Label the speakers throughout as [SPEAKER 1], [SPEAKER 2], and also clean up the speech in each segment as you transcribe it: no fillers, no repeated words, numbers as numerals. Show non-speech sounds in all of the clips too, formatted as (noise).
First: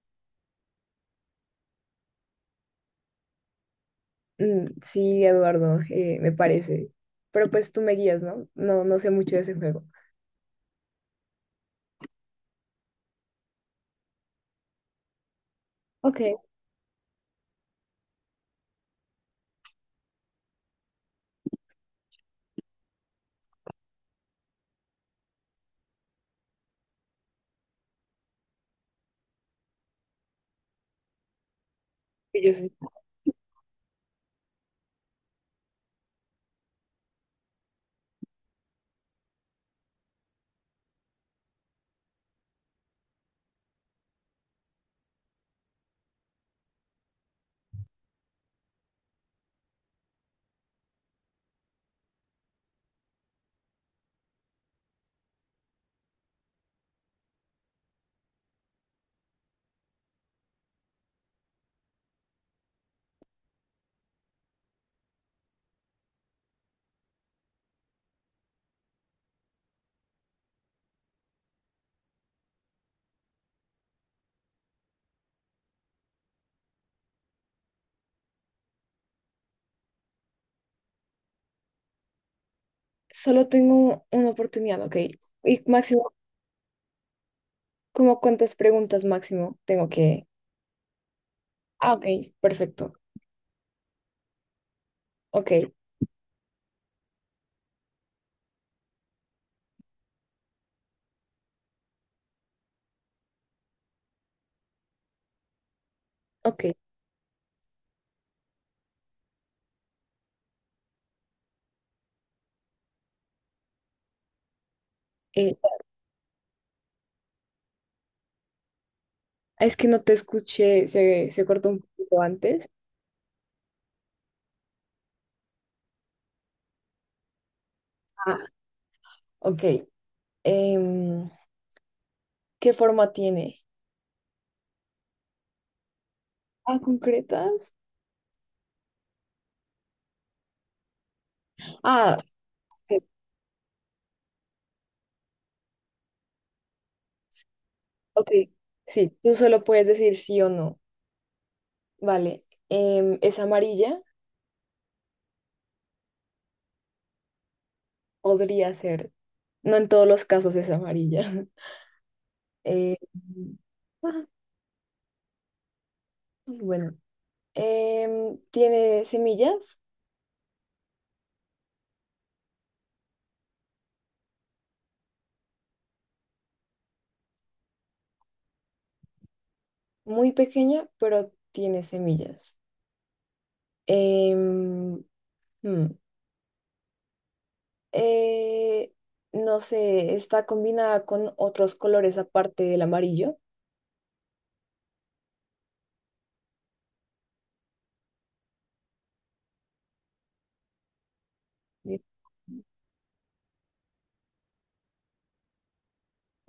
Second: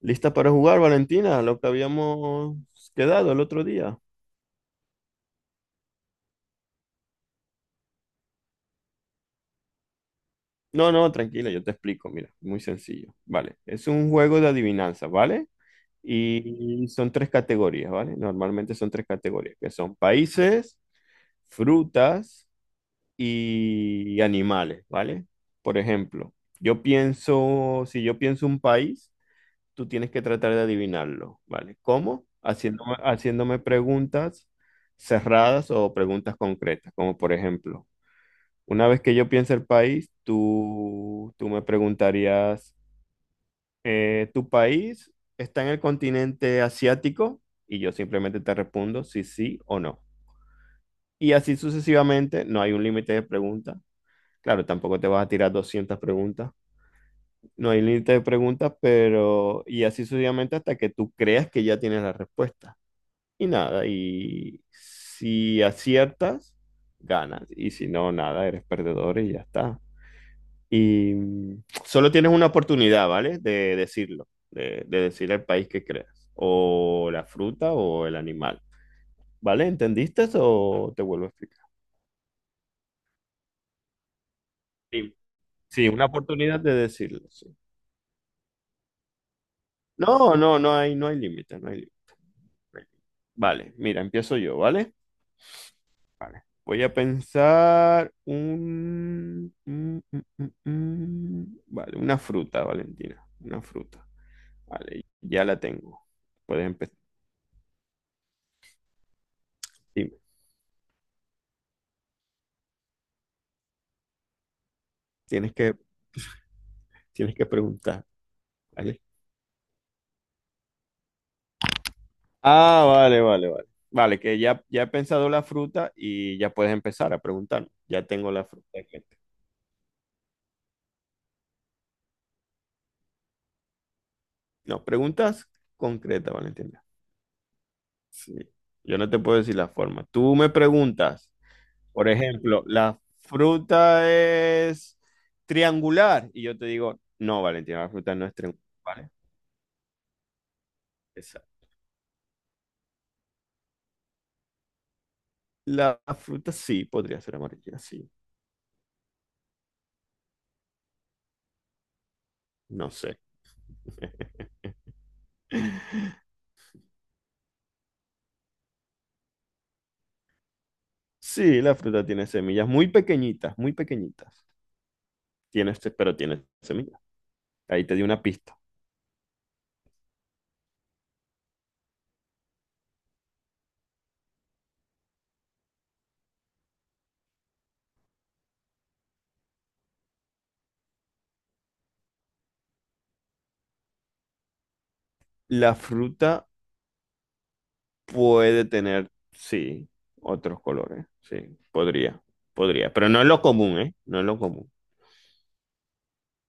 [SPEAKER 1] ¿Lista para jugar, Valentina? Lo que habíamos quedado el otro día.
[SPEAKER 2] Sí, Eduardo, me parece. Pero pues tú me guías, ¿no? No sé mucho de ese juego.
[SPEAKER 1] No, no, tranquila, yo te explico, mira, muy sencillo. Vale, es un juego de adivinanza, ¿vale?
[SPEAKER 2] Ok,
[SPEAKER 1] Y son tres categorías, ¿vale? Normalmente son tres categorías, que son países, frutas y animales, ¿vale? Por ejemplo, yo pienso, si yo pienso un país, tú tienes que tratar de adivinarlo, ¿vale? ¿Cómo?
[SPEAKER 2] yo sí.
[SPEAKER 1] Haciéndome preguntas cerradas o preguntas concretas, como por ejemplo, una vez que yo piense el país, tú me preguntarías, ¿tu país está en el continente asiático? Y yo simplemente te respondo si sí o no. Y así sucesivamente, no hay un límite de preguntas. Claro, tampoco te vas a tirar 200 preguntas. No hay límite de preguntas, pero... Y así sucesivamente hasta que tú creas que ya tienes la respuesta. Y nada, y si aciertas, ganas. Y si no, nada, eres perdedor y ya está. Y solo tienes una oportunidad, ¿vale? De decirlo, de decir el país que creas, o la fruta o el animal, ¿vale? ¿Entendiste o te vuelvo a explicar?
[SPEAKER 2] Solo tengo una oportunidad, ok.
[SPEAKER 1] Sí,
[SPEAKER 2] Y
[SPEAKER 1] sí, una
[SPEAKER 2] máximo,
[SPEAKER 1] oportunidad de decirlo, sí.
[SPEAKER 2] ¿cómo cuántas preguntas máximo tengo que...?
[SPEAKER 1] No, no, no hay límite, no hay
[SPEAKER 2] Ah,
[SPEAKER 1] límite.
[SPEAKER 2] ok, perfecto.
[SPEAKER 1] Vale, mira, empiezo yo, ¿vale?
[SPEAKER 2] Ok,
[SPEAKER 1] Vale. Voy a pensar Vale, una fruta, Valentina. Una fruta. Vale, ya la tengo.
[SPEAKER 2] ok.
[SPEAKER 1] Puedes empezar. Dime. Tienes
[SPEAKER 2] Eh,
[SPEAKER 1] que, tienes que preguntar. ¿Vale?
[SPEAKER 2] es que no te escuché, se cortó un poquito antes.
[SPEAKER 1] Ah, vale, vale, vale. Vale, que ya he pensado la fruta y ya puedes empezar a preguntar. Ya tengo
[SPEAKER 2] Ah,
[SPEAKER 1] la fruta en mente.
[SPEAKER 2] ok. Em, ¿Qué forma tiene?
[SPEAKER 1] No, preguntas concretas,
[SPEAKER 2] Ah,
[SPEAKER 1] Valentina.
[SPEAKER 2] concretas.
[SPEAKER 1] Sí. Yo no te puedo decir la forma. Tú me preguntas. Por
[SPEAKER 2] Ah,
[SPEAKER 1] ejemplo, la
[SPEAKER 2] ok.
[SPEAKER 1] fruta es triangular. Y yo te digo, no, Valentina, la fruta no
[SPEAKER 2] ok.
[SPEAKER 1] es triangular.
[SPEAKER 2] Sí,
[SPEAKER 1] Vale,
[SPEAKER 2] tú solo puedes decir sí o no.
[SPEAKER 1] esa-
[SPEAKER 2] Vale, ¿es amarilla?
[SPEAKER 1] la fruta sí podría ser amarilla, sí.
[SPEAKER 2] Podría ser. No en todos los casos es amarilla. (laughs)
[SPEAKER 1] No
[SPEAKER 2] Eh,
[SPEAKER 1] sé.
[SPEAKER 2] ah,
[SPEAKER 1] (laughs)
[SPEAKER 2] bueno, tiene semillas,
[SPEAKER 1] Sí, la fruta tiene semillas muy pequeñitas, muy pequeñitas. Pero tiene semillas. Ahí te di una pista.
[SPEAKER 2] muy pequeña, pero tiene semillas. Em, hmm, eh, no sé, está combinada con otros colores aparte del amarillo.
[SPEAKER 1] La fruta puede tener, sí, otros colores. Sí,
[SPEAKER 2] Di-
[SPEAKER 1] podría, podría. Pero no es lo común, ¿eh? No es lo común.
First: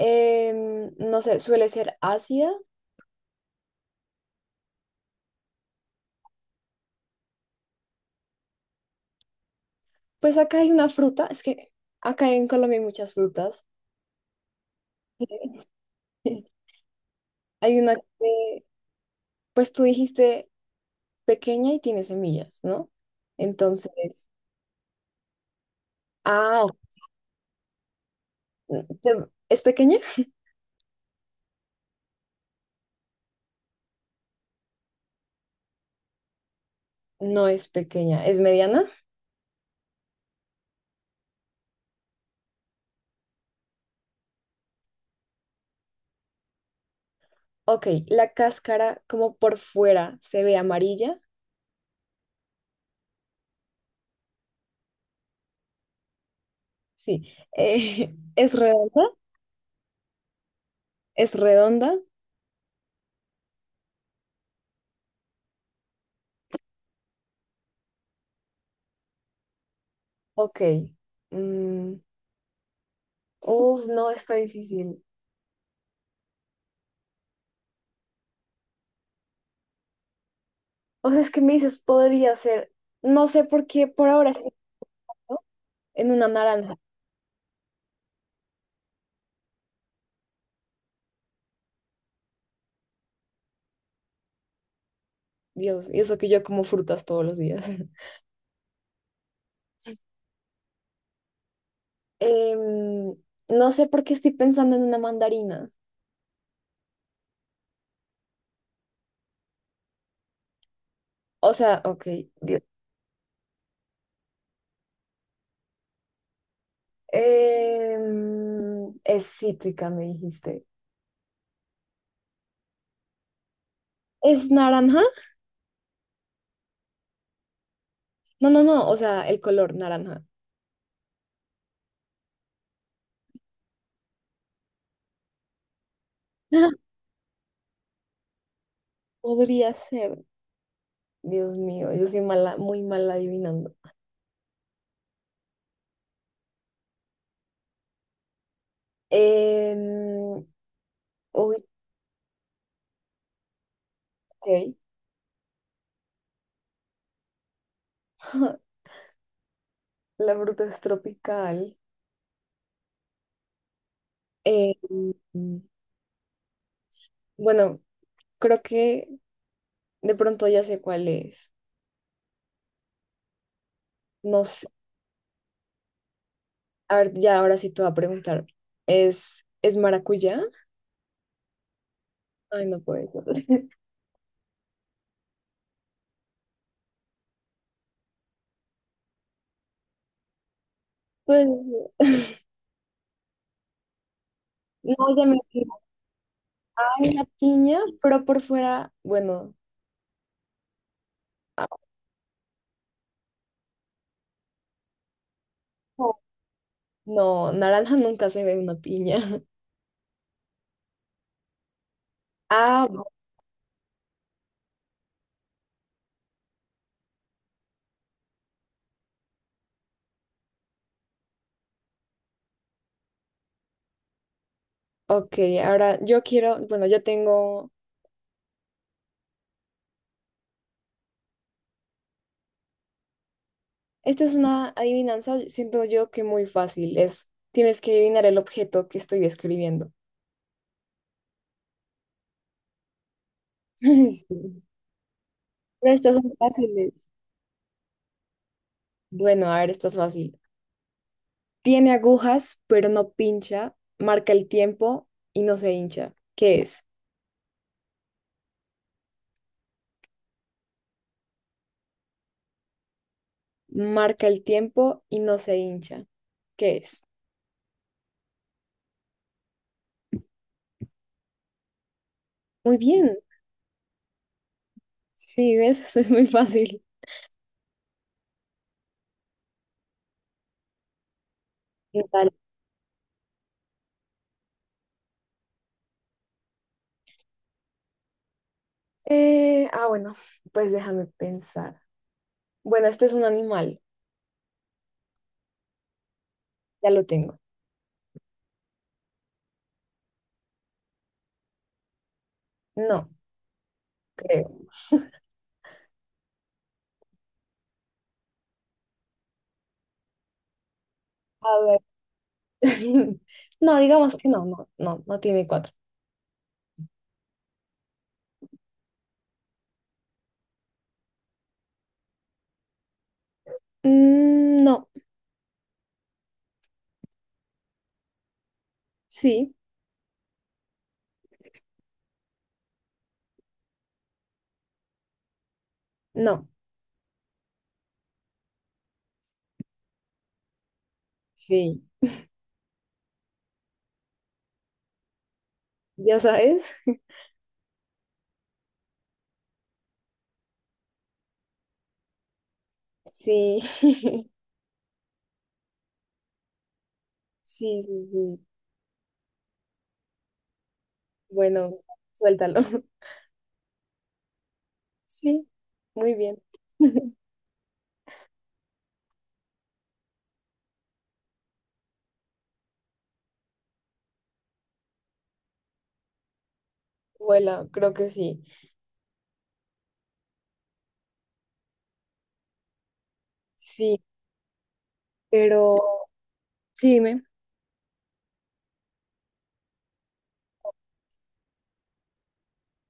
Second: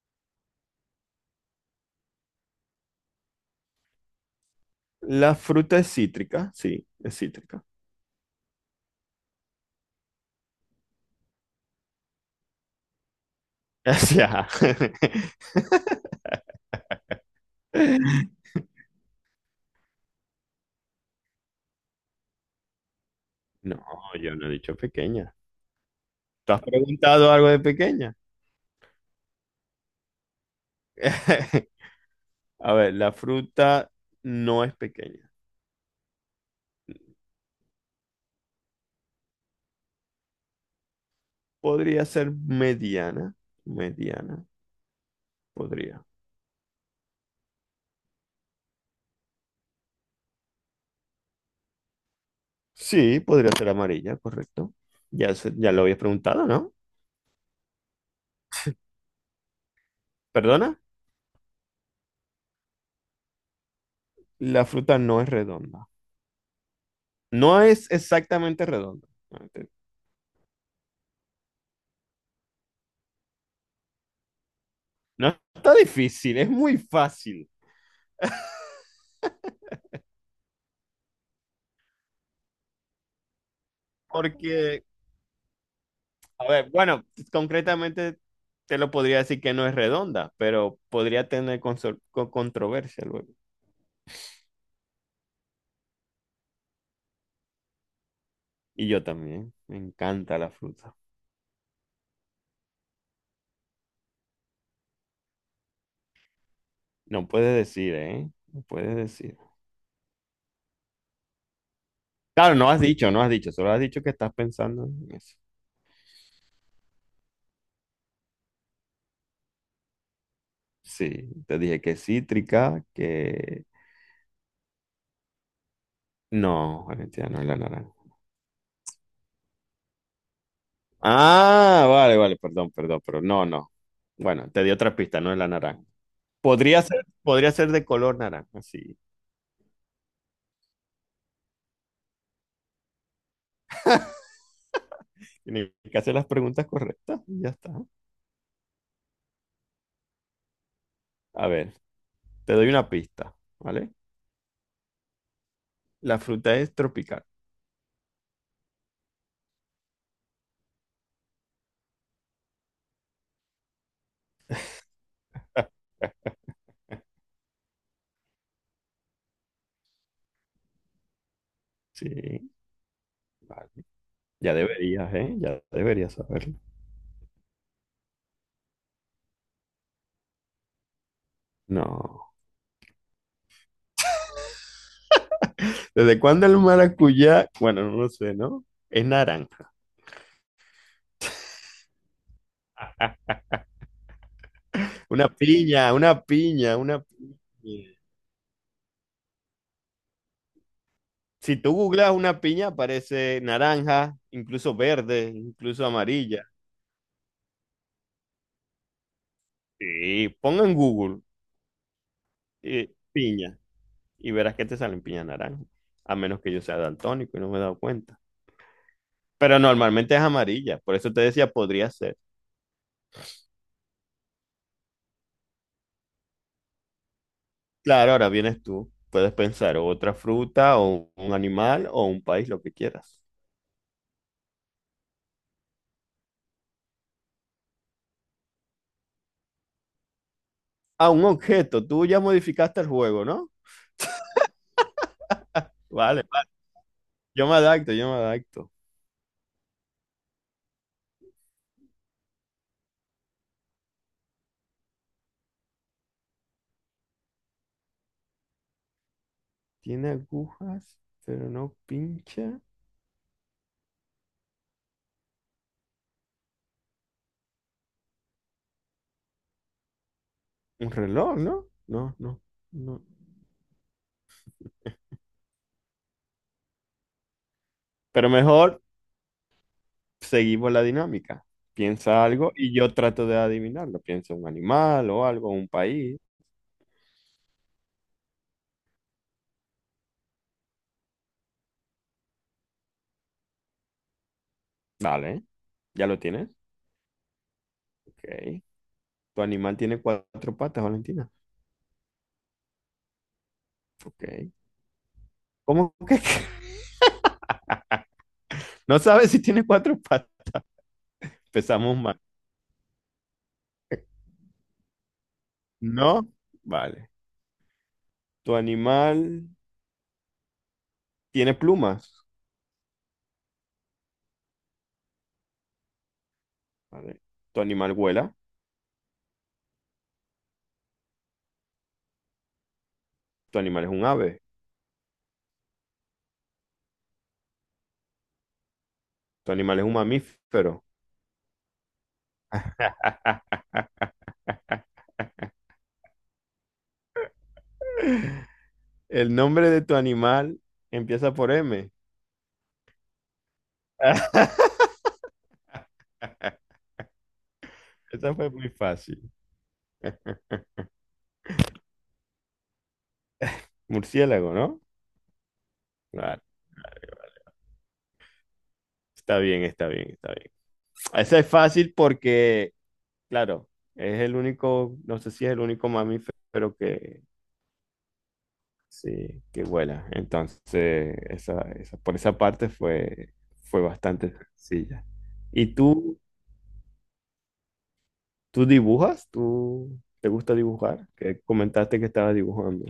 [SPEAKER 2] No sé, suele ser ácida.
[SPEAKER 1] La fruta es cítrica, sí, es cítrica.
[SPEAKER 2] Pues acá hay una fruta, es que acá en Colombia hay muchas frutas.
[SPEAKER 1] (laughs) Ya.
[SPEAKER 2] (laughs) Hay una que, pues tú dijiste pequeña y tiene semillas, ¿no?
[SPEAKER 1] No,
[SPEAKER 2] Entonces,
[SPEAKER 1] yo no he dicho pequeña. ¿Tú has
[SPEAKER 2] ah, ok.
[SPEAKER 1] preguntado algo de pequeña?
[SPEAKER 2] Te- ¿es pequeña?
[SPEAKER 1] (laughs) A ver, la fruta no es pequeña.
[SPEAKER 2] No es pequeña, ¿es mediana?
[SPEAKER 1] Podría ser mediana. Mediana, podría.
[SPEAKER 2] Ok, la cáscara como por fuera se ve amarilla,
[SPEAKER 1] Sí, podría ser amarilla, correcto. Ya, ya lo habías preguntado, ¿no?
[SPEAKER 2] sí. (laughs) ¿Es redonda?
[SPEAKER 1] ¿Perdona?
[SPEAKER 2] ¿Es redonda?
[SPEAKER 1] La fruta no es redonda. No es exactamente redonda. No,
[SPEAKER 2] Ok. Mm, uf, no, está difícil.
[SPEAKER 1] no está difícil, es muy fácil.
[SPEAKER 2] O sea, es que me dices, podría ser, no sé por qué por ahora sí,
[SPEAKER 1] Porque
[SPEAKER 2] ¿no? En una
[SPEAKER 1] a ver,
[SPEAKER 2] naranja.
[SPEAKER 1] bueno, concretamente te lo podría decir que no es redonda, pero podría tener controversia luego.
[SPEAKER 2] Dios, y eso que yo como frutas todos los días.
[SPEAKER 1] Y yo también, me encanta la fruta.
[SPEAKER 2] Em, no sé por qué estoy pensando en una mandarina.
[SPEAKER 1] No puedes decir, ¿eh? No puedes decir.
[SPEAKER 2] O sea, ok,
[SPEAKER 1] Claro,
[SPEAKER 2] Dios.
[SPEAKER 1] no has dicho, no has dicho, solo has dicho que estás pensando en eso.
[SPEAKER 2] Es cítrica, me dijiste.
[SPEAKER 1] Sí, te dije que cítrica, que...
[SPEAKER 2] ¿Es naranja?
[SPEAKER 1] No, Valentina, no es la naranja.
[SPEAKER 2] No, no, no, o sea, el color naranja.
[SPEAKER 1] Ah, vale, vale, perdón, perdón, pero no, no. Bueno, te di otra pista, no es la naranja.
[SPEAKER 2] (laughs)
[SPEAKER 1] Podría ser de color naranja, sí.
[SPEAKER 2] Podría ser. Dios mío, yo soy mala, muy mala adivinando.
[SPEAKER 1] Tienes que hacer las preguntas correctas y ya está.
[SPEAKER 2] Em,
[SPEAKER 1] A
[SPEAKER 2] uy,
[SPEAKER 1] ver, te doy una pista, ¿vale?
[SPEAKER 2] ok.
[SPEAKER 1] La fruta es tropical.
[SPEAKER 2] (laughs) La fruta es tropical. Em, bueno, creo que de pronto ya sé cuál es.
[SPEAKER 1] Sí, vale.
[SPEAKER 2] No.
[SPEAKER 1] Ya deberías, ¿eh? Ya deberías saberlo.
[SPEAKER 2] A ver, ya ahora sí te voy a preguntar. Es maracuyá?
[SPEAKER 1] No.
[SPEAKER 2] Ay, no puede ser. (laughs)
[SPEAKER 1] ¿Desde cuándo el maracuyá? Bueno, no lo sé, ¿no? Es naranja.
[SPEAKER 2] Pues, (laughs) no, ya
[SPEAKER 1] Una
[SPEAKER 2] me
[SPEAKER 1] piña, una piña, una
[SPEAKER 2] en la piña,
[SPEAKER 1] piña.
[SPEAKER 2] pero por fuera, bueno,
[SPEAKER 1] Si
[SPEAKER 2] ah,
[SPEAKER 1] tú googlas una piña, aparece naranja, incluso verde, incluso amarilla.
[SPEAKER 2] no, naranja nunca se ve una piña. (laughs)
[SPEAKER 1] Sí, ponga en Google
[SPEAKER 2] Ah,
[SPEAKER 1] piña. Y verás que te salen piña naranja, a menos que yo sea daltónico y no me he dado cuenta. Pero normalmente es amarilla, por eso te decía, podría ser.
[SPEAKER 2] ok, ahora yo quiero, bueno, yo tengo,
[SPEAKER 1] Claro, ahora vienes tú, puedes pensar otra fruta o un animal o un país, lo que quieras.
[SPEAKER 2] esta es una adivinanza, siento yo que muy fácil, es, tienes que adivinar el objeto que estoy describiendo.
[SPEAKER 1] Ah, un objeto, tú ya modificaste el juego, ¿no?
[SPEAKER 2] (laughs) Sí. Pero estas
[SPEAKER 1] Vale,
[SPEAKER 2] son
[SPEAKER 1] vale,
[SPEAKER 2] fáciles.
[SPEAKER 1] yo me adapto, yo me adapto.
[SPEAKER 2] Bueno, a ver, esta es fácil. Tiene agujas, pero no pincha. Marca el tiempo y no se hincha. ¿Qué es?
[SPEAKER 1] Tiene agujas, pero no pincha.
[SPEAKER 2] Marca el tiempo y no se hincha. ¿Qué es?
[SPEAKER 1] Un reloj, ¿no? No, no,
[SPEAKER 2] Muy
[SPEAKER 1] no.
[SPEAKER 2] bien. Sí, ves, (laughs) eso es muy fácil.
[SPEAKER 1] Pero mejor seguimos la dinámica.
[SPEAKER 2] ¿Qué
[SPEAKER 1] Piensa
[SPEAKER 2] tal?
[SPEAKER 1] algo y yo trato de adivinarlo. Piensa un animal o algo, un país.
[SPEAKER 2] Bueno, pues déjame pensar. Bueno, este es un animal.
[SPEAKER 1] Vale, ¿ya lo tienes?
[SPEAKER 2] Ya lo tengo.
[SPEAKER 1] Ok. ¿Tu animal tiene cuatro patas, Valentina?
[SPEAKER 2] No, creo.
[SPEAKER 1] Ok. ¿Cómo que? (laughs) No sabes si tiene cuatro patas.
[SPEAKER 2] A ver.
[SPEAKER 1] Empezamos mal.
[SPEAKER 2] (laughs) No, digamos que no, no tiene cuatro.
[SPEAKER 1] No, vale. ¿Tu animal tiene plumas?
[SPEAKER 2] No,
[SPEAKER 1] Vale. ¿Tu animal vuela?
[SPEAKER 2] sí,
[SPEAKER 1] ¿Tu animal es un ave?
[SPEAKER 2] no,
[SPEAKER 1] ¿Tu animal es un mamífero?
[SPEAKER 2] sí.
[SPEAKER 1] (laughs)
[SPEAKER 2] ¿Ya sabes? (laughs)
[SPEAKER 1] ¿El nombre de tu animal empieza por M?
[SPEAKER 2] Sí, (laughs) sí,
[SPEAKER 1] (laughs)
[SPEAKER 2] sí,
[SPEAKER 1] Esa
[SPEAKER 2] sí.
[SPEAKER 1] fue muy fácil. (laughs)
[SPEAKER 2] Bueno, suéltalo. (laughs)
[SPEAKER 1] Murciélago, ¿no?
[SPEAKER 2] Sí, muy bien.
[SPEAKER 1] Claro,
[SPEAKER 2] (laughs)
[SPEAKER 1] claro. Está bien, está bien, está bien. Esa es fácil porque, claro, es el único, no sé si es el único mamífero que,
[SPEAKER 2] Vuela, creo que sí.
[SPEAKER 1] sí, que vuela. Entonces, por esa parte fue
[SPEAKER 2] Sí,
[SPEAKER 1] bastante sencilla. ¿Y
[SPEAKER 2] pero
[SPEAKER 1] tú,
[SPEAKER 2] sí, dime.
[SPEAKER 1] tú dibujas? ¿Tú te gusta dibujar? Que comentaste que estabas dibujando.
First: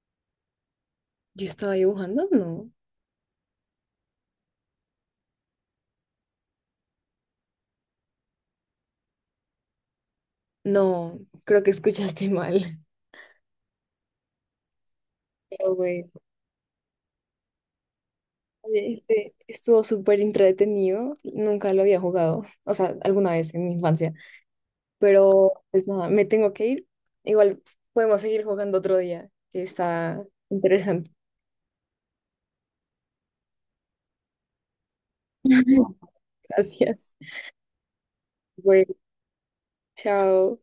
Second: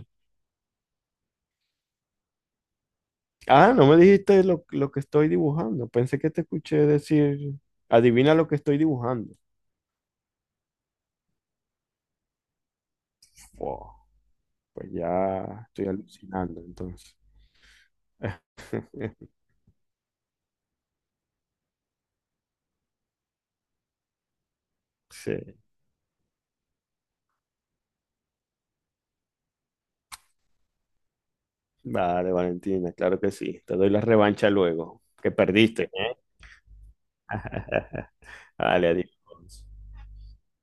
[SPEAKER 2] ¿Yo estaba dibujando? No.
[SPEAKER 1] Ah, no me dijiste lo que estoy dibujando. Pensé que te escuché decir, adivina lo que estoy dibujando.
[SPEAKER 2] No, creo que escuchaste mal. (laughs)
[SPEAKER 1] Wow, pues ya
[SPEAKER 2] Pero
[SPEAKER 1] estoy
[SPEAKER 2] bueno,
[SPEAKER 1] alucinando entonces.
[SPEAKER 2] oye, este
[SPEAKER 1] (laughs)
[SPEAKER 2] estuvo súper entretenido. Nunca lo había jugado, o sea, alguna vez en mi infancia. Pero
[SPEAKER 1] Sí,
[SPEAKER 2] pues nada, me tengo que ir. Igual podemos seguir jugando otro día, que está interesante.
[SPEAKER 1] vale, Valentina, claro que sí. Te doy la revancha luego, que perdiste, ¿eh?
[SPEAKER 2] (laughs) Gracias.
[SPEAKER 1] (laughs) Vale,
[SPEAKER 2] Bueno,
[SPEAKER 1] adiós.
[SPEAKER 2] chao.